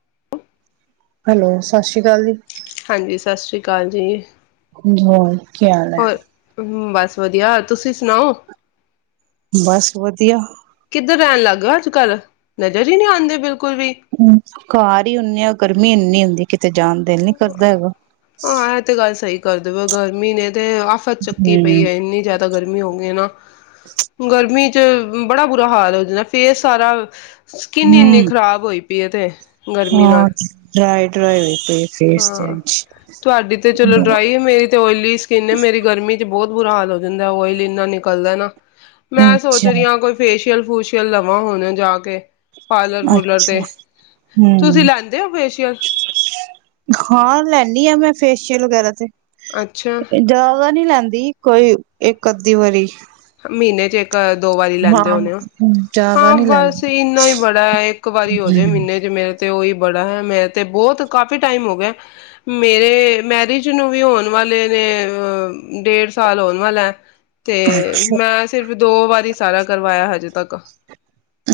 [inaudible] Hello ਸਤਿ ਸ੍ਰੀ ਅਕਾਲ ਜੀ, ਹਾਂ ਜੀ ਸਤਿ ਸ੍ਰੀ ਅਕਾਲ ਜੀ ਹੋਰ ਕੀ ਹਾਲ ਹੈ। ਹੋਰ ਬਸ ਵਧੀਆ ਤੁਸੀ ਸੁਣਾਓ। ਬਸ ਵਧੀਆ ਕਿਧਰ ਰਹਿਨ ਲੱਗ ਗਏ, ਅੱਜ ਕੱਲ ਨਜ਼ਰ ਈ ਨਹੀਂ ਆਂਦੇ ਪਏ। ਘਰ ਈ ਹੁਨੇ ਆਂ ਗਰਮੀ [unintelligible] ਜਾਨ ਦਿਲ ਨੀ ਕਰਦਾ ਹੈਗਾ ਹਾਂ ਇਹ ਤੇ ਗੱਲ ਸਹੀ ਕਰ ਦੇਵੇ ਗਰਮੀ ਨੇ। ਤੇ ਆਫ਼ਤ ਚਕੀ ਪਈ ਹੂੰ ਏ ਇੰਨੀਂ ਜਾਦਾ ਗਰਮੀ ਹੋ ਗਈ ਐ ਨਾਂ ਗਰਮੀ ਤੇ ਬੜਾ ਬੂਰਾ ਹਾਲ ਹੈ, ਫ਼ੇਸ ਸਾਰਾ ਸਕਿਨ ਈ ਇੰਨੀ ਹੂੰ ਖ਼ਰਾਬ ਹੋਈ ਪਈ ਐ ਤੇ ਗਰਮੀ ਨਾਲ। ਹਾਂ ਡਰਾਈ ਡਰਾਈ ਹੋਈ ਪਈ ਫੇਸ ਤੇ ਹਾਂ ਇੰਝ ਤੁਹਾਡੀ ਤੇ ਚਲੋ ਡਰਾਈ ਮੇਰੀ ਤੇ ਓਇਲੀ ਸਕਿਨ ਐ ਮੇਰੀ ਗਰਮੀ ਬਹੁਤ ਬੁਰਾ ਹਾਲ ਹੋ ਜਾਂਦਾ ਹੈ, ਆਇਲ ਇੰਨਾਂ ਨਿਕਲਦਾ ਨਾ। ਮੈ ਸੋਚ ਅੱਛਾ ਰਹੀ ਹਾਂ ਕੋਈ ਫੇਸਿ ਫੇਸ਼ਇਲ ਫੂਸ਼ਇਲ ਲਵਾ ਹੁਨ ਜਾ ਕੇ ਪਾਰਲਰ ਪੁਰਲਰ ਤੇ ਅੱਛਾ ਤੁਸੀ ਹੂੰ ਲੈਂਦੇ ਹੋ ਫੇਸ਼ਇਲ ਹਾਂ ਲੈਨੀ ਹਾਂ ਮੈ ਫੇਸ਼ਇਲ ਵਗੇਰਾ ਤੇ। ਅੱਛਾ ਜਿਆਦਾ ਨਹੀਂ ਲੈਂਦੀ ਦੀ ਕੋਈ ਇਕ ਅੱਧੀ ਵਾਰੀ ਮਹੀਨੇਂ ਚ ਇ ਇਕ ਦੋ ਵਾਰੀ ਲੈਂਦੇ ਹਾਂ ਹੋਨੇ ਹੋ ਜ਼ਿਆਦਾ ਹਾ ਨੀ ਲੈਂਦੀ ਬਸ ਏਨਾ ਹੀ ਬੜਾ ਹੈ ਇਕ ਵਾਰੀ ਹੋ ਜਾਏ ਮਹੀਨੇਂ ਚ ਮੇਰੇ ਤੇ ਓਹੀ ਬੜਾ ਮੈਂ ਤੇ ਬਹੁਤ ਕਾਫੀ ਟਾਈਮ ਹੋ ਗਿਆ ਮੇਰੇ ਮੈਰਿਜ ਨੂੰ ਵੀ ਹੋਣ ਵਾਲੇ ਨੇ ਡੇਢ ਸਾਲ ਹੋਣ ਵਾਲਾ ਹੈ। ਤੇ ਅੱਛਾ ਮੈਂ ਸਿਰਫ ਦੋ ਵਾਰੀ ਸਾਰਾ ਕਰਵਾਇਆ ਹਜੇ ਤੱਕ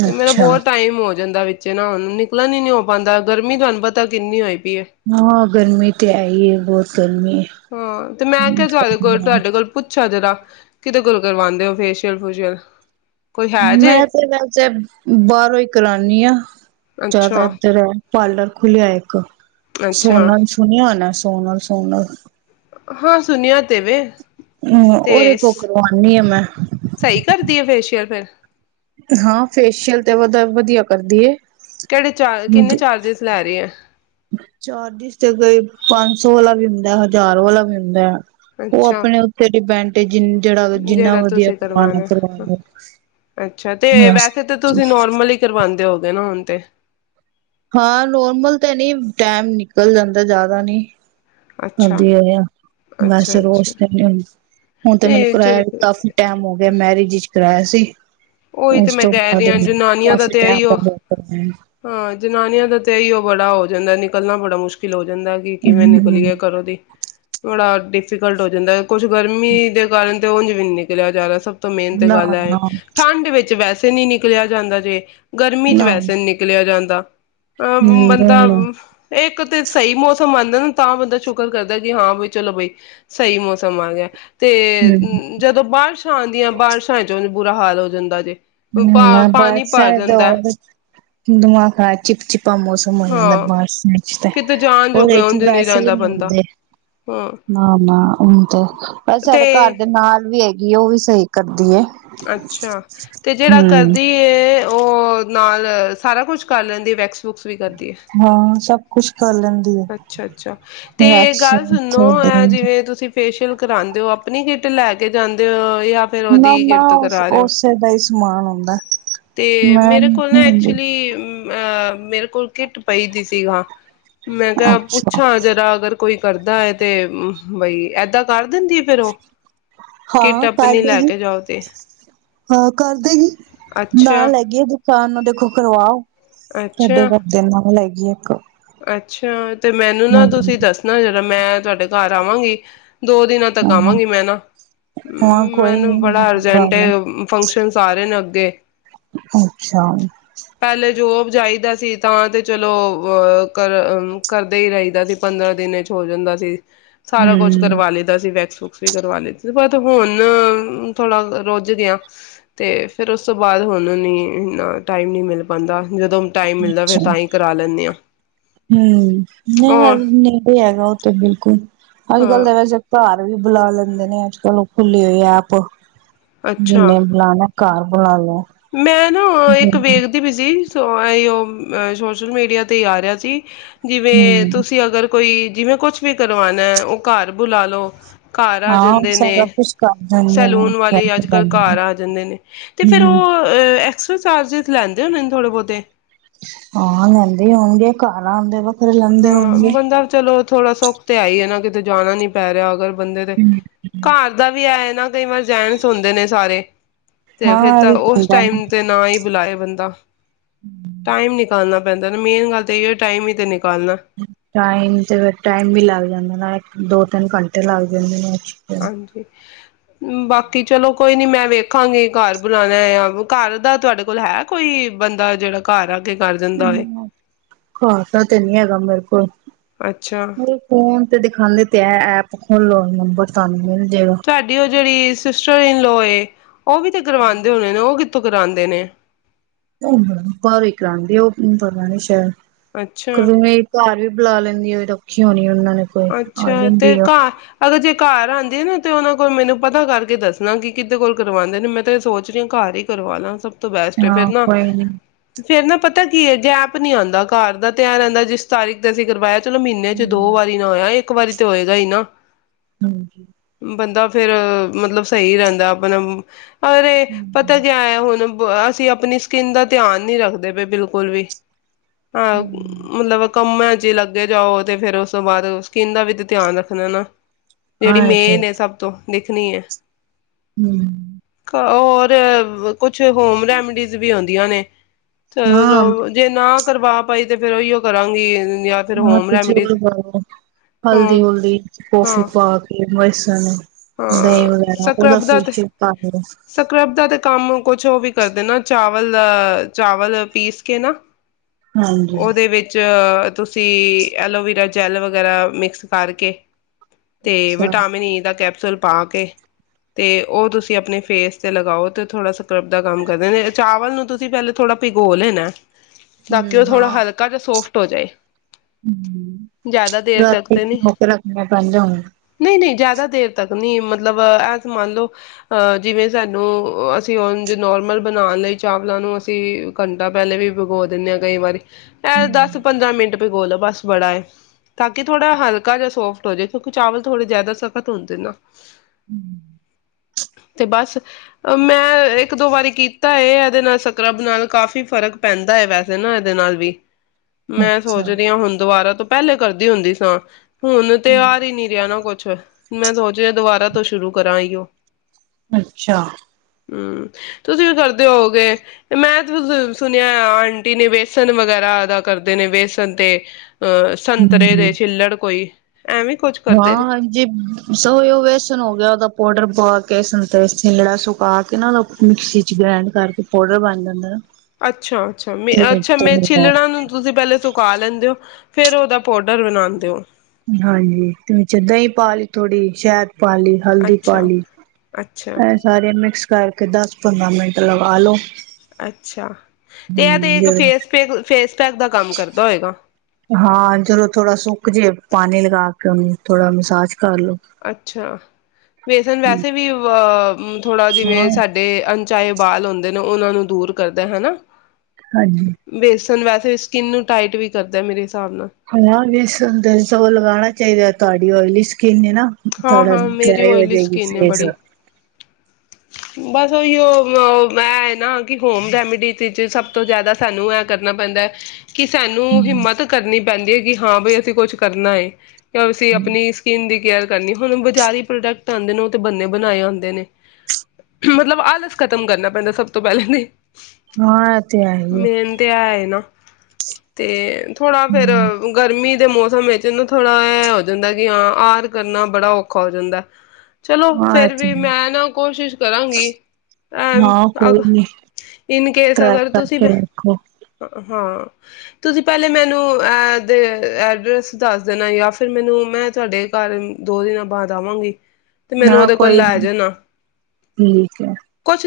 ਤੇ ਮੇਰਾ ਅੱਛਾ ਬਹੁਤ ਟਾਈਮ ਹੋ ਜਾਂਦਾ ਵਿਚ ਚਲੋ ਨਿਕਲਣ ਹੀ ਨਹੀਂ ਹੋ ਪੈਂਦਾ ਗਰਮੀ ਤੁਹਾਨੂੰ ਪਤਾ ਕਿੰਨੀ ਹੋਈ। ਪਈ ਹੈ ਹਾਂ ਗਰਮੀ ਤੇ ਹੈ ਹੀ ਹ ਬਹੁਤ ਗਰਮੀ ਹ ਹਾਂ, ਤੇ ਮੈਂ ਕਿਹਾ ਤੁਹਾਡੇ ਕੋਲ, ਤੁਹਾਡੇ ਕੋਲ ਪੁੱਛਾ ਜਰਾ ਕਿਹਦੇ ਕੋਲੋਂ ਕਰਵਾਉਂਦੇ ਹੋ ਫੇਸ਼ੀਅਲ ਫੋਸ਼ੀਅਲ ਮੈਂ ਤੇ ਵੈਸੇ ਬਾਹਰੋਂ ਹੀ ਕਰਾਂਣੀ ਆਂ, ਅੱਛਾ ਜਿਆਦਾਤਰ ਪਾਰਲਰ ਖੁੱਲਿਆ ਇੱਕ [unintelligible] ਧੋਣ ਅੱਛਾ ਨਾਲ ਸੋਧ ਨਾਲ। ਹਾਂ ਸੁਣਿਆ ਤੇ ਵੇ [unintelligible] ਓਦੇ ਤੇ ਕੋ ਸਹੀ ਕਰਵਾਣੀ ਆਂ ਮੈਂ। ਕਰਦੀ ਹੈ ਫੇਸ਼ੀਅਲ ਫਿਰ ਹਾਂ ਫੇਸ਼ੀਅਲ ਤੇ ਵਧ ਵਧੀਆ ਕਰਦੀ ਏ ਕਿਹੜੇ ਚਾਰ, ਕਿੰਨੇ ਚਾਰਜਸ ਲੈ ਰਹੀ ਹੈ। ਚਾਰਚੀਜ਼ ਤੇ ਕਈ ਪੰਜ ਸੋ ਵਾਲਾ ਵੀ ਹੁੰਦਾ, ਹਜ਼ਾਰ ਵਾਲਾ ਵੀ ਹੁੰਦਾ ਉਹ ਅੱਛਾ ਆਪਣੇ ਉੱਤੇ ਡਿਪੈਂਡ ਏ ਜਿਨ ਜਿੰਨਾ ਜਿਹੜਾ ਵਧੀਆ ਤੁਸੀਂ ਕਰਵਾਣਾ, ਕਰਵਾ ਲੋ ਅੱਛਾ ਤੇ ਵੈਸੇ ਤੇ ਤੁਸੀਂ ਨੋਰਮਲ ਹੀ ਕਰਵਾਉਂਦੇ ਹੁੰਦੇ ਹੁਣ ਤੇ ਹਾਂ। ਨੋਰਮਲ ਤੇ ਨਹੀਂ, ਟੈਮ ਨਿਕਲ ਜਾਂਦਾ ਜ਼ਿਆਦਾ ਨਹੀਂ [inaudible] ਅੱਛਾ ਅੱਛਾ ਅੱਛਾ ਹੁਣ ਤੇ ਮੈਨੂੰ ਨਹੀਂ ਕਰਾਇਆ ਵੀ ਚਲੋ ਕਾਫੀ ਟਾਈਮ ਹੋ ਗਿਆ ਮੈਰਿਜ ਇਚ ਕਰਾਇਆ ਸੀ। ਉਹੀ ਤੇ ਉਸ ਮੈਂ ਤੋਂ ਕਹਿ ਬਾਅਦ ਰਹੀ ਆਂ ਜਨਾਨੀਆਂ ਦਾ ਕਾਫੀ ਤਾਂ ਇਈ ਟੈਮ ਔ, ਹੋ ਗਿਆ ਕਰਾਇਆ ਹਾਂ। ਜਨਾਨੀਆਂ ਦਾ ਤੇ ਇਹੀ ਓ ਬੜਾ ਹੋ ਜਾਂਦਾ ਨਿਕਲਣਾ ਬੜਾ ਮੁਸ਼ਕਿਲ ਓ ਕਹਿੰਦਾ ਕਿ ਕਿਵੇਂ ਹੂੰ। ਨਿਕਲੀਏ ਘਰੋਂ ਦੀ [unintelligible] ਡਿਫੀਕਲਟ ਹੋ ਜਾਂਦਾ ਕੁਝ ਗਰਮੀ ਤੇ ਕਾਰਨ ਉਂਜ ਵੀ ਨਹੀਂ ਨਿਕਲਿਆ ਜਾ ਰਿਹਾ ਸਬ ਨਾ ਨਾ ਵਿੱਚ ਵੈਸੇ ਨਹੀਂ ਨਿਕਲਿਆ ਜਾਂਦਾ ਜੇ ਗਰਮੀ ਚ ਨਾ ਵੈਸੇ ਨੀ ਨਿਕਲਿਆ ਜਾਂਦਾ ਅ ਹੂੰ ਬੰਦਾ ਹੂੰ ਇਕ ਤੇ ਸਹੀ ਮੌਸਮ ਤਾਂ ਬੰਦਾ ਸ਼ੁਕਰ ਕਰਦਾ ਕਿ ਹਾਂ ਬਈ ਚਲੋ ਬਈ ਸਹੀ ਮੌਸਮ ਆ ਗਿਆ ਤੇ [unintelligible] ਜਦੋਂ ਬਾਰਸ਼ਾਂ ਆਂਦੀਆਂ ਬਾਰਸ਼ਾਂ ਚ ਬੁਰਾ ਹਾਲ ਹੁੰਦਾ ਜੇ ਪਾ ਨਾਲ ਪਾਣੀ ਬਾਰਿਸ਼ਾਂ ਭਰ ਚ ਜਾਂਦਾ ਹੋਰ ਦੁਆਂ ਕਾ ਏ ਚਿਪਚਿਪ ਚਿਪ ਚਿਪਾ ਮੌਸਮ ਹੋਇਆ ਦਾ ਹਾਂ ਬਾਰਿਸ਼ਾਂ ਵਿਚ ਤੇ ਕਿਤੇ ਜਾਣ ਜੋਗੇ ਉਹਦੇ ਚ ਉਝ ਨੀ ਵੈਸੇ ਈ ਰਹਿੰਦਾ ਨਹੀਂ ਬੰਦਾ ਹੁੰਦੇ, ਹਾਂ ਨਾਂ ਨਾਂ ਉਹੀ ਤੇ, ਪਰ ਸਾਡੇ ਘਰ ਤੇ ਦੇ ਨਾਲ ਵੀ ਕੀ ਉਹ ਵੀ ਸਹੀ ਕਰਦੀ ਏ ਅੱਛਾ ਤੇ ਤੇ ਜਿਹੜਾ ਹੂੰ ਕਰਦੀ ਹੈ ਓਹ ਨਾਲ ਸਾਰਾ ਕੁਛ ਕਰਨਾ ਹੈ ਇਹਦੀ ਵੈਕਸ ਵੁਕਸ ਹਾਂ ਸਭ ਕੁਛ ਕਰ ਲੈਂਦੀ ਏ। ਅੱਛਾ-ਅੱਛਾ ਤੇ ਗੱਲ ਵੈਕਸੀਨ ਸੁਨੋ ਤੇ ਇਹ ਦੇਣਗੇ ਜਿਵੇਂ ਤੁਸੀ ਫੇਸ਼ੀਅਲ ਕਰਾਉਂਦੇ ਹੋ ਅਪਨੀ ਕਿਟ ਲਏ ਕੇ ਜਾਂਦੇ ਹੋ ਜਾਂ ਫਿਰ ਨਾ ਉਹਦੀ ਨਾ ਕਿੱਟ ਤੋਂ ਕਰਾ ਰਹੇ ਹੋ ਓਸੇ ਦਾ ਹੀ ਸਮਾਨ ਹੁੰਦਾ ਹੈ ਤੇ ਮੈਂ ਨਹੀਂ [inaudible] ਆਹ ਮੇਰੇ ਕੋਲ ਕਿਟ ਪਈ ਦੀ ਸੀ ਗਹਾਂ। ਮੈਂ ਕਿਹਾ ਅੱਛਾ ਪੁੱਛਾਂ ਜਰਾ ਅਗਰ ਕੋਈ ਕਰਦਾ ਹੈ ਤੇ ਉਮ ਬਈ ਏਦਾਂ ਕਰ ਦਿੰਦੀ ਹੈ ਫਿਰ ਉਹ ਕਿੱਟ ਹਾਂ ਕਰ ਆਪਣੀ ਲੈ ਦੇਗੀ ਕੇ ਜਾਓ ਤੇ ਹਾਂ ਕਰ ਦੇਗੀ ਅੱਛਾ ਨਾਲ ਹੈਗੀ ਐ ਦੁਕਾਨ ਓਹਦੇ ਕੋਲ ਕਰਵਾਓ। ਸਾਡੇ [unintelligible] ਜੇ ਕ ਅੱਛਾਂ ਤੇ ਮੈਨੂੰ ਨਾਂ ਤੁਸੀ ਦਸਨਾ ਜਰ ਜਦ ਮੈਂ ਤੁਹਾਡੇ ਘਰ ਆਵਾਂਗੀ। ਦੋ ਦਿਨਾਂ ਤਕ ਹਾਂ ਆਵਾਂਗੀ ਮੈਂ ਨਾ ਹਾਂ ਕੋਈ ਮੈਨੂੰ ਨੀ ਬੜਾ ਜ਼ਰੂਰ ਅਰਜੇਂਟ ਆਉਣਾ ਹੈ ਫੰਕਸ਼ਨਸ ਆ ਰਹੇ ਨੇਂ ਓ ਤੇ ਅੱਛਾ ਜੋਬ ਜਾਈਦਾ ਸੀ ਤਾਂ ਤੇ ਚਲੋ ਉਹ ਕਰ ਅ ਕਰਦੇ ਈ ਰਹੀਦਾ ਸੀ ਪੰਦ੍ਰਹ ਦਿਨਾਂ ਇਚ ਹੋ ਜਾਂਦਾ ਸੀ। ਸਾਰਾ ਕੁਛ ਕਰਵਾ ਲਈਦਾ ਸੀ ਵੈਕਸ ਵੁਕ੍ਸ ਵੀ ਕਰਵਾ ਦਾ ਸੀ ਤੇ ਹੁੰਨ ਥੋੜਾ ਰੁਝ ਦੀਆ ਤੇ ਫਿਰ ਉਸਤੋਂ ਬਾਅਦ ਹੂੰਨ ਨੀ ਇਹਨਾਂ ਟਾਈਮ ਨੀ ਮਿਲ ਪਾਂਦਾ। ਜਦੋਂ ਟਾਈਮ ਮਿਲਦਾ ਫਿਰ ਅੱਛਾ ਤਾਂਹੀ ਕਰਾ ਲੈਨੇ ਹਾਂ। ਹਮ ਨਹੀਂ ਹੋਰ ਹਜੇ ਨਹੀਂ ਕੋਈ ਹੈਗਾ ਓਹ ਤੇ ਬਿਲਕੁਲ [inaudible] ਹੱਲ ਗੱਲ ਹਾਂ ਦਾ ਵੈਸੇ ਤਾ [unintelligible] ਬੁਲਾ ਲੈਂਦੇ ਨੇਂ ਅੱਜਕਲ ਓਪਨਲੀਯੋ ਹੀ ਆਪ ਅੱਛਾ ਜਿੰਨੇ ਬੁਲਾਉਨਾ ਹੈ ਘਰ ਬੁਲਾ ਲਓ। ਮੈਂ ਨਾ ਇੱਕ ਵੇਖ ਦੀ ਪਈ ਸੀ ਈ ਸੋ ਆਈ ਓਹ ਆ ਸੋਸ਼ਲ ਮੀਡੀਆ ਤੇ ਹੀ ਆ ਰਿਹਾ ਸੀ। ਜਿਵੇਂ ਹੂੰ ਤੁਸੀ ਅਗਰ ਕੋਈ ਜਿਵੇਂ ਕੋਈ ਕੁਛ ਵੀ ਕਰਵਾਉਨਾ ਹੈ ਘਰ ਬੁਲਾ ਲਓ। ਘਰ ਆ ਹਾਂ ਜਾਂਦੇ ਸਾਰਾ ਨੇਂ ਕੁਛ ਕਰ ਦਿੰਦੇ ਨੇ ਸੈਲੂਨ ਵਾਲੇ ਹੀ ਕਰਕੇ ਅੱਜਕਲ ਜਾਂਦੇ ਘਰ ਨੇ। ਆ ਜਾਂਦੇ ਨੇਂ ਤੇ ਫਿਰ [unintelligible] ਸਰ ਚਾਰਜਰਸ ਲੈਂਦੇ ਹੁਣੇ ਥੋੜੇ ਬਹੁਤੇ। ਆ ਲੈਂਦੇ ਹੋਣਗੇ, ਘਰ ਆਉਂਦੇ ਵਕਤ। ਹਾਂ ਬੰਦਾ ਚਲੋ। ਥੋੜਾ ਸੁੱਖ ਤੇ ਹੈ ਨਾ, ਕਿਤੇ ਜਾਣਾ ਨਹੀਂ ਪੈ ਰਿਹਾ ਅਗਰ ਬੰਦੇ ਦੇ ਘਰ ਦਾ ਵੀ ਐ ਤਕਰੀਬਨ ਜੈਂਟਸ ਹੁੰਦੇ ਨੇ ਸਾਰੇ। ਵੈਸੇ ਤੇ ਹਾਂ ਫਿਰ ਇਹ ਤਾਂ ਵੀ ਉਸ ਹੁੰਦਾ ਟਾਈਮ ਤੇ ਨਾ ਹੀ ਬੁਲਾਏ ਬੰਦਾ, ਟਾਈਮ ਨਿਕਾਲਣਾ ਮੇਨ ਗੱਲ ਤਾਂ ਇਹ ਟਾਈਮ ਤੇ ਨਹੀਂ ਟਾਈਮ ਤੇ ਫਿਰ ਟਾਈਮ ਵੀ ਲੱਗ ਜਾਂਦਾ ਨਾ ਦੋ ਤਿੰਨ ਘੰਟੇ ਲੱਗ ਜਾਂਦੇ ਨੇ। ਹਾਂਜੀ ਬਾਕੀ ਚਲੋ ਕੋਈ ਨੀ ਮੈਂ ਵੇਖਾਂਗੀ, ਘਰ ਬੁਲਾਉਣਾ ਆ, ਘਰ ਦਾ ਤੁਹਾਡੇ ਕੋਲ ਹੈ, ਕੋਈ ਬੰਦਾ ਜਿਹੜਾ ਘਰ ਆ ਕੇ ਕਰ ਦਿੰਦਾ ਹੋਏ ਖਾਸ ਤੇ ਨੀ ਹੈਗਾ ਮੇਰੇ ਕੋਲ, ਅੱਛਾ ਫੋਨ ਤੇ ਦਿਖਾਦੇ ਤੇ ਹੈ, ਐਪ ਖੋਲ ਇਹ ਨੰਬਰ ਤੱਲਵੇ ਤੁਹਾਡੀ ਉਹ ਜਿਹੜੀ ਸਿਸਟਰ ਹੋਏ। ਉਹ ਵੀ ਤੇ ਕਰਵਾਉਂਦੇ ਹੋਣੇ ਨੇ, ਉਹ ਕਿੱਥੋਂ ਕਰਾਂਉਦੇ ਨੇ। ਬਾਹਰੋ ਹੀ ਕਰਾਉਦੇ ਨੇ, ਉਹ ਪਤਾ ਨਹੀਂ ਸ਼ਾਇਦ ਅੱਛਾ ਕਦੋ ਇਹ ਘਰ ਬੁਲਾ ਲੈਂਦੀ ਹੋਈ ਔਖੀ ਹੋਣੀ ਉਹਨਾਂ ਨੇ ਕੋਈ ਆ ਅੱਛਾ ਤੇ ਜਾਂਦੀ ਆ ਘਰ ਅਗਰ ਜੇ ਘਰ ਨਾ ਤੇ ਉਹਨਾਂ ਕੋਲ ਮੈਨੂੰ ਪਤਾ ਕਰਕੇ ਦੱਸਣਾ ਕਿ ਕਿੱਦੇ ਕੋਲ ਕਰਵਾਉਂਦੇ ਨੇ, ਮੈਂ ਤਾਂ ਇਹ ਸੋਚ ਰਹੀ ਹਾਂ, ਘਰ ਹੀ ਕਰਵਾ ਲਾ ਸਭ ਤੋਂ ਬੈਸਟ ਹੈ ਫਿਰ ਹਾਂ ਨਾ ਕੋਈ ਨੀ ਫੇਰ ਨਾ ਪਤਾ ਕੀ ਹੈ, ਗੈਪ ਨੀ ਆਉਂਦਾ ਘਰ ਦਾ ਤੇ ਐ ਰਹਿੰਦਾ ਜਿਸ ਤਾਰੀਕ ਤੇ ਅਸੀਂ ਕਰਵਾਇਆ ਚਲੋ ਮਹੀਨੇ ਚ ਦੋ ਵਾਰ ਨਾ ਹੋਇਆ, ਇੱਕ ਵਾਰੀ ਤੇ ਹੋਏਗਾ ਹੀ ਨਾ ਹਾਂਜੀ ਬੰਦਾ [unintelligible] ਫੇਰ ਮਤਲਬ ਸਹੀ ਰਹਿੰਦਾ ਆਪਣਾ ਅਰੇ ਪਤਾ ਆਇਆ ਜੇ ਹੁਣ ਅਸੀਂ ਆਪਣੀ ਸਕਿੰਨ ਦਾ ਧਿਆਨ ਨਹੀਂ ਰੱਖਦੇ ਪਏ ਬਿਲਕੁਲ ਵੀ ਹਾਂ ਹੂੰ ਮਤਲਬ ਕੰਮ ਹੈ, ਜੇ ਲੱਗ ਦੇ ਜਾਉ ਤੇ ਫੇਰ ਉਸ ਉਸ ਤੋਂ ਬਾਅਦ ਸਕਿੰਨ ਦਾ ਵੀ ਤੇ ਧਿਆਨ ਰੱਖਣਾ ਐ ਨਾ। ਜਿਹੜੀ ਹਾਂ ਤੇ ਮੇਨ ਏ ਸਭ ਤੋਂ। ਦੇਖਨੀ ਐ। ਹੂੰ। ਹੋਰ ਵ ਕੁਛ ਹੋਮ ਰੈਮਡੀਜ਼ ਵੀ ਹੁੰ ਦੀਆਂ ਨੇ। ਹਾਂ ਚਲੋ ਜੇ ਨਾ ਕਰਵਾ ਪਾਈ ਤੇ ਫੇਰ ਉਹੀਓ ਕਰਾਂਗੀ। ਜਾਂ ਫਿਰ ਹਾਂ ਹੋਮ ਤੇ ਰੈਮਡੀਜ਼ ਚਲੋ ਬਾਦ ਹਾਂ ਹਲਦੀ-ਹੁਲਦੀ ਕੌਫੀ ਹਾਂ ਪਾ ਕੇ ਹੋਈ। [unintelligible] ਦਈ ਹਾਂ ਵਗੈਰਾ ਉਹਦਾ ਸਕਰਬ ਦਾ ਤੇ [unintelligible] ਪਾ ਕੇ ਸਕਰਬ ਦਾ ਤੇ ਕੰਮ ਕੁਛ ਉਹ ਵੀ ਕਰਦੇ ਨਾ ਚਾਵਲ, ਚਾਵਲ ਪੀਸ ਕੇ ਨਾ ਹਾਂਜੀ ਉਹਦੇ ਵਿੱਚ ਤੇ ਤੁਸੀਂ ਐਲੋਵਰਾ ਜੈਲ ਵਗੈਰਾ ਮਿਕਸ ਕਰਕੇ ਤੇ ਅੱਛਾ ਵਿਟਾਮਿਨ ਈ ਦਾ ਕੈਪ ਸੂਲ ਪਾ ਕੇ ਤੇ ਉਹ ਤੁਸੀਂ ਆਪਣੇ ਫੇਸ ਤੇ ਲਗਾਓ ਤੇ ਥੋੜਾ ਸਕ ਸਕ੍ਰਬ ਦਾ ਕੰਮ ਕਰਦੇ ਨੇ, ਚਾਵਲ ਨੂੰ ਤੁਸੀਂ ਪਹਿਲੇ ਥੋੜਾ ਪਿਗੋ ਲੈਣਾ ਏ। ਬਾਕੀ ਉਹ ਹਮ ਥੋੜ੍ਹਾ ਹਾਂ ਹਲਕਾ ਜਾਂ ਸੋਫਟ ਹੋ ਜਾਏ, ਹੂੰ ਜ਼ਿਆਦਾ ਦੇਰ ਤੱਕ ਰਾਤੀ ਤੇ ਨਹੀਂ, ਭਿਓ ਕੇ ਰੱਖਣਾ ਪੈਂਦਾ ਹੁਣ ਨਹੀਂ, ਨਹੀਂ। ਜ਼ਿਆਦਾ ਦੇਰ ਤੱਕ ਨਹੀਂ ਮਤਲਬ ਐ ਮੰਨ ਲਓ ਜਿਵੇਂ ਸਾਨੂੰ ਅਸੀਂ ਉਂਜ ਨੋਰਮਲ ਬਣਾਉਣ ਲਈ ਚਾਵਲਾਂ ਨੂੰ ਅਸੀਂ ਘੰਟਾ ਪਹਿਲੇ ਵੀ ਭਿਗੋ ਦਿੰਦੇ ਹਾਂ ਕਈ ਵਾਰੀ ਇਹ ਦਸ-ਪੰਦਰਾਂ ਮਿੰਟ ਭਿਗੋਲੋ ਬਸ ਬੜਾ ਹੈ, ਤਾਂ ਕਿ ਥੋੜ੍ਹਾ ਹਲਕਾ ਜ ਸੋਫਟ ਹੋ ਜੇ ਕਿਉਂਕਿ ਚਾਵਲ ਥੋੜੇ ਜ਼ਿਆਦਾ ਸੱਖਤ ਹੁੰਦੇ ਨਾ [inaudible] ਹੂੰ। ਤੇ ਬਸ ਮੈਂ ਇੱਕ-ਦੋ ਵਾਰੀ ਕੀਤਾ ਐ, ਇਹਦੇ ਨਾਲ ਸਕ੍ਰਬ ਨਾਲ ਕਾਫ਼ੀ ਫ਼ਰਕ ਪੈਂਦਾ ਹੈ ਵੈਸੇ ਨਾ ਇਹਦੇ ਨਾਲ ਵੀ। ਮੈਂ ਅੱਛਾ ਸੋਚਦੀ ਹਾਂ ਹੁਣ ਦੁਬਾਰਾ ਤੋਂ ਪਹਿਲੇ ਕਰਦੀ ਹੁੰਦੀ ਸਾਂ ਹੁਣ ਤਿਉਹਾਰ ਹੀ ਨੀ ਰਿਹਾ ਨਾ ਕੁਛ। ਮੈਂ ਸੋਚ ਫੇਰ ਦੁਬਾਰਾ ਤੋਂ ਸ਼ੁਰੂ ਕਰਾਂ ਅਇਯੋ। ਅੱਛਾ। ਹੂੰ, ਤੁਸੀਂ ਵੀ ਕਰਦੇ ਹੋਵੋਗੇ, ਮੈਂ ਸੁਣਿਆ ਆਂਟੀ ਨੇ ਬੇਸਨ ਵਗੈਰਾ ਦਾ ਕਰਦੇ ਨੇ ਬੇਸਨ ਤੇ ਹਾਂ, ਸੰਤਰੇ ਦੇ ਹਮ ਛਿੱਲੜ ਕੋਈ ਐਵੇਂ ਕੁਛ ਕਰਦੇ ਹਾਂ ਨੇ ਹਾਂਜੀੇ ਸੋ ਵੈਸ ਹੋ ਗਿਆ, ਉਹਦਾ ਪੋਡਰ ਪਾ ਕੇ [unintelligible] ਸੁਕਾ ਕੇ ਨਾ ਉਹਦਾ ਮਿਕਸੀ ਗ੍ਰੈਂਡ ਕਰਕੇ ਪੋਡਰ ਬਣ ਜਾਂਦਾ ਐ। ਅੱਛਾ ਅੱਛਾ ਮੇ ਅੱਛਾ ਮੈਂ ਛਿਲੜਾਂ ਨੂੰ ਤੁਸੀਂ ਪਹਿਲੇ ਸੁਕਾ ਲੈਂਦੇ ਹੋ ਫੇਰ ਉਹਦਾ ਪਾਊਡਰ ਬਣਾਉਂਦੇ ਹੋ। ਹਾਂਜੀ ਤੇ ਵਿੱਚ ਦਹੀਂ ਪਾ ਲਈ ਥੋੜ੍ਹੀ ਸ਼ਹਿਦ ਪਾਲੀ ਹਲਦੀ ਅੱਛਾ ਪਾਲੀ ਅੱਛਾ ਇਹ ਸਾਰੇ ਮਿਕਸ ਕਰਕੇ ਦੱਸ ਪੰਦਰਾਂ ਮਿੰਟ ਲਗਾ ਲਓ। ਅੱਛਾ ਤੇ ਆਹ ਦੇਖ ਫੇਸ ਫੇਸ ਫੇਸ ਪੈਕ ਦਾ ਕੰਮ ਕਰਦਾ ਹੋਏਗਾ ਹਾਂ ਜਦੋਂ ਥੋੜਾ ਸੁਕਜੇ ਪ ਕਮੀ ਥੋੜਾ ਮਸਾਜ ਕਰ ਲੋ ਅੱਛਾ [unintelligible] ਵੈਸੇ ਵੀ ਆ ਥੋੜਾ ਜਿਵੇਂ ਹਾਂ ਸਾਡੇ ਅਣਚਾਹੇ ਵਾਲ ਹੁੰਦੇ ਨੇ ਉਹਨਾਂ ਨੂੰ ਦੂਰ ਕਰਦਾ ਹਨਾ। ਹਾਂਜੀ, ਨ ਵੈਸੇ ਸਕਿਨ ਨੂੰ ਟਾਈਟ ਵੀ ਕਰਦਾ ਮੇਰੇ ਹਿਸਾਬ ਨਾਲ ਹਾਂ ਬੇਸਨ ਤਾਂ ਸਗੋਂ ਲਗਾਨਾਂ ਚਾਹੀਦਾ। ਤੁਹਾਡੀ ਔਇਲੀ ਸਕਿਨ ਏ ਨਾ। ਹਾਂ ਥੋੜਾ ਹਾਂ ਮੇਰੀ ਡਰਾਈ ਓਇਲੀ ਹੋਜੈਗੀ ਸਕਿੰਨ ਹੈ ਫੇਸ ਬੜੀ ਬਸ ਉਹੀ ਐ ਮੈਂ ਨਾ ਕਿ ਹੋਮ ਰੇਮੇਡੀ ਵਿੱਚ ਸਭ ਤੋਂ ਜਿਆਦਾ ਸਾਨੂੰ ਐ ਕਰਨਾ ਪੈਂਦਾ ਕਿ ਸਾਨੂੰ ਹਾਂ ਹਿੰਮਤ ਕਰਨੀ ਪੈਂਦੀ ਐ ਕੀ ਹਾਂ ਬਈ ਅਸੀਂ ਕੁਛ ਕਰਨਾ ਐ। ਅਸੀਂ ਆਪਣੀ ਸਕਿਨ ਦੀ ਕੇਅਰ ਕਰਨੀ ਹੁਣ ਬਜ਼ਾਰੀ ਪ੍ਰੋਡਕਟ ਆਉਂਦੇ ਨੇ ਉਹ ਤੇ ਬੰਨੇ ਬਣਾਏ ਆਉਂਦੇ ਨੇ ਮਤਲਬ ਆਲਸ ਖਤਮ ਕਰਨਾ ਪੈਂਦਾ ਸਭ ਤੋਂ ਪਹਿਲੇ ਤੇ, ਹਾਂ ਏ ਤੇ ਹੈ ਹੀ ਐ। ਮੇਨ ਤੇ ਐ ਏ ਨਾ। ਤੇ ਥੋੜਾ ਫਿਰ ਗਰਮੀ ਤੇ ਮੌਸਮ ਵਿਚ ਨੂੰ ਥੋੜਾ ਐ ਹੋ ਜਾਂਦਾ ਕਿ ਹਾਂ ਆਹ ਕਰਨਾ ਬੜਾ ਔਖਾ ਹੋ ਜਾਂਦਾ। ਚਲੋ ਹਾਂ ਇਹ ਫਿਰ ਤੇ ਵੀ ਹੈ ਮੈਂ ਨਾ ਚੀਜ ਕਰਾਂਗੀ ਐ ਹਾਂ ਕੋਈ ਅਬ ਨੀ ਇਨ ਕੇਸ ਟਰਾਈ ਅਗਰ ਤੁਸੀਂ ਕਰਕੇ ਵੇਖੋ ਹਾਂ ਤੁਸੀਂ ਪਹਿਲੇ ਮੈਨੂੰ ਅ ਐਡਰੈੱਸ ਦੇਣਾ ਜਾਂ ਫਿਰ ਮੈਨੂੰ ਮੈਂ ਤੁਹਾਡੇ ਬਾਰੇ ਦੋ ਦਿਨਾਂ ਬਾਅਦ ਆਵਾਂਗੀ। ਤੇ ਮੈਨੂੰ ਹਾਂ ਉਹਦੇ ਕੋਲ ਕੋਈ ਨੀ ਲੇਜੋ ਨਾ। ਠੀਕ ਐ।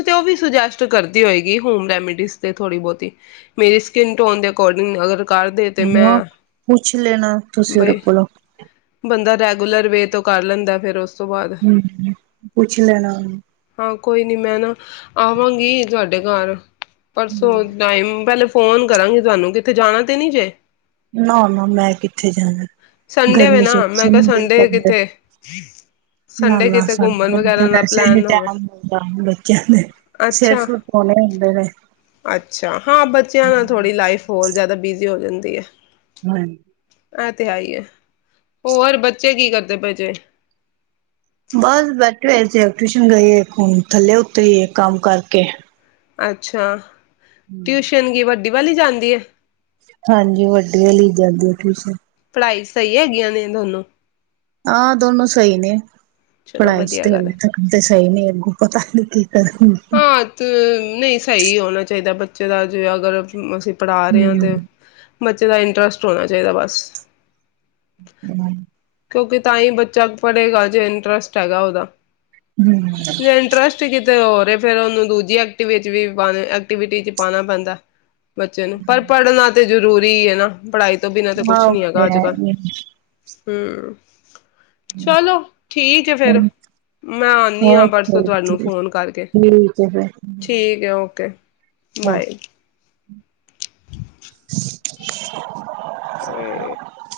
ਤੇ ਉਹ ਵੀ ਸੁੱਜੇਸਟ ਕਰਦੀ ਹੋਏਗੀ ਹੋਮ ਰੈਮੇਡੀਸ ਤੇ ਥੋੜੀ ਬਹੁਤੀ ਮੇਰੀ ਸਕਿਨ ਟੋਨ ਦੇ ਅਕੋਰਡਿੰਗ ਅਗਰ ਕਰਦੇ ਤੇ ਹਾਂ, ਮੈਂ ਪੁੱਛ ਲੈਣਾ ਤੁਸੀਂ ਔਦੇ ਬਈ ਕੋਲੋਂ। ਬੰਦਾ ਰੈਗੂਲਰ ਵੇ ਤੋਂ ਕਰ ਲੈਂਦਾ ਫਿਰ ਓਸ ਹਮ, ਪੁੱਛ ਲੈਣਾ ਓਨੂੰ। ਹਾਂ, ਕੋਈ ਨੀ ਮੈਂ ਨਾ ਆਵਾਂਗੀ ਤੁਹਾਡੇ ਘਰ। ਪਰਸੋ ਟਾਈਮ ਪੈਲੇ ਫ ਫੋਨ ਕਰਾਂਗੀ ਤੁਹਾਨੂੰ, ਕਿਥੇ ਜਾਣਾ ਤੇ ਨ੍ਹੀਂ ਜੇ। ਨਾ ਨਾ ਮੈਂ ਕਿੱਥੇ ਜਾਣੈ, ਸੰਡੇ ਵੇ ਗਰਮੀ ਚ ਨਾ ਮੈਂ ਵੈਸੇ ਕਿਹਾ ਨੀ ਦੇਲ ਸੰਡੇ ਕਰਦੈ ਕਿਤੇ ਨਾ ਸੰਡੇ ਨਾ ਕਿਤੇ ਘੁੰਮਣ ਸੰਡੇ ਨੂੰ ਤੇ ਵਗੈਰਾ ਦਾ ਵੈਸੇ ਨੀ ਪਲੈਨ ਹੋਵੈ। ਟੈਮ ਮਿਲਦਾ ਬੱਚਿਆਂ ਦੇ ਸਿਰ ਅੱਛਾ, ਸੁਰ ਧੋਣੇ ਹੁੰਦੇ ਨੇ। ਅੱਛਾ। ਹਾਂ, ਬੱਚਿਆਂ ਨਾਲ ਥੋੜੀ ਲਾਈਫ ਹੋਰ ਜਿਆਦਾ ਬਿਜ਼ੀ ਹੋ ਜਾਂਦ ਤੀਐ। ਹਾਂਜ ਐ ਤੇ ਹੈ ਈ ਐ, ਹੋਰ ਬੱਚੇ ਕੀ ਕਰਦੇ ਪਏ ਜੇ? ਬਸ ਬੈਠੇ ਹੋਏ ਸੀ, ਔ ਟਿਊਸ਼ਨ ਗਈ ਏ ਇਕ ਹੁਣ ਥੱਲੇ ਉਤਰੀ ਏ ਕੰਮ ਕਰਕੇ। ਅੱਛਾ। ਹੂੰ। ਟਿਊਸ਼ਨ ਗੀ ਵਡ ਡੀ ਵਲੀ ਜਾਂਦੀ ਏ। ਹਾਂਜੀ, ਵੱਡੀ ਵਲੀ ਜਾਂਦੀ ਐ ਟਿਊਸ਼ਨ। ਪੜ੍ਹਾਈ ਚ ਸਹੀ ਹੈਗੀਆਂ ਨੇ ਦੋਨੋਂ? ਆਹ ਦੋਨੋ ਸਹੀ ਨੇ। ਚਲੋ ਪੜਾਈ ਚ ਵਧੀਆ ਤੇ ਗੱਲ ਹਲੇ ਤੱਕਣ ਤੇ ਸਹੀ ਨੇ ਅੱਗੋਂ ਪਤਾ ਨੀ। ਕੀ ਕਰਨਗੇ। ਆ ਤ ਨਈ ਸ ਸਹੀ ਹੋਣਾ ਚਾਹੀਦੈ ਬੱਚੇ ਦਾ ਜੇ ਅਗਰ ਅ ਅਸੀਂ ਪੜਾ ਰੇ ਆ ਹੂੰ ਤੇ। ਬੱਚੇ ਦਾ ਇੰਟਰਸਟ ਹੋਣਾ ਚਾਹੀਦਾ ਬਸ। [unintelligible] ਕਿਉਂਕਿ ਤਾਂ ਈ ਬੱਚਾ ਪੜੇਗਾ ਜੇ ਇੰਟਰਸਟ ਹੈਗਾ ਓਹਦਾ। ਦੇ ਇੰਟਰਸਟ ਕਿਤ ਤੇ ਔਰ ਏ ਫੇਰ ਓਹਨੂੰ ਦੂਜੀ ਐਕਟੀਵ ਚ ਵੀ ਪਾ ਐਕਟੀਵਿਟੀ ਚ ਪਾਣਾ ਪੈਂਦਾ। ਬੱਚੇ ਨੂੰ ਪਰ ਪੜਨਾ ਤੇ ਜਰੂਰੀ ਏ ਨਾ ਪੜ੍ਹਾਈ ਜ ਹਾਂ, ਓਹ ਤੇ ਹੈ ਈ ਏ। ਹਮ। ਚਲੋ ਠੀਕ ਏ ਫੇਰ, ਮੈਂ ਆਂਣੀ ਆ ਪਰਸੋਂ ਤੁਹਾਨੂੰ ਫੋਨ ਕਰਕੇ। ਠੀਕ ਏ ਫਿਰ ਠੀਕ ਏ। Okay, okay. ਬਾਏ। [unintelligible] ਇਸਸੇ [unintelligible]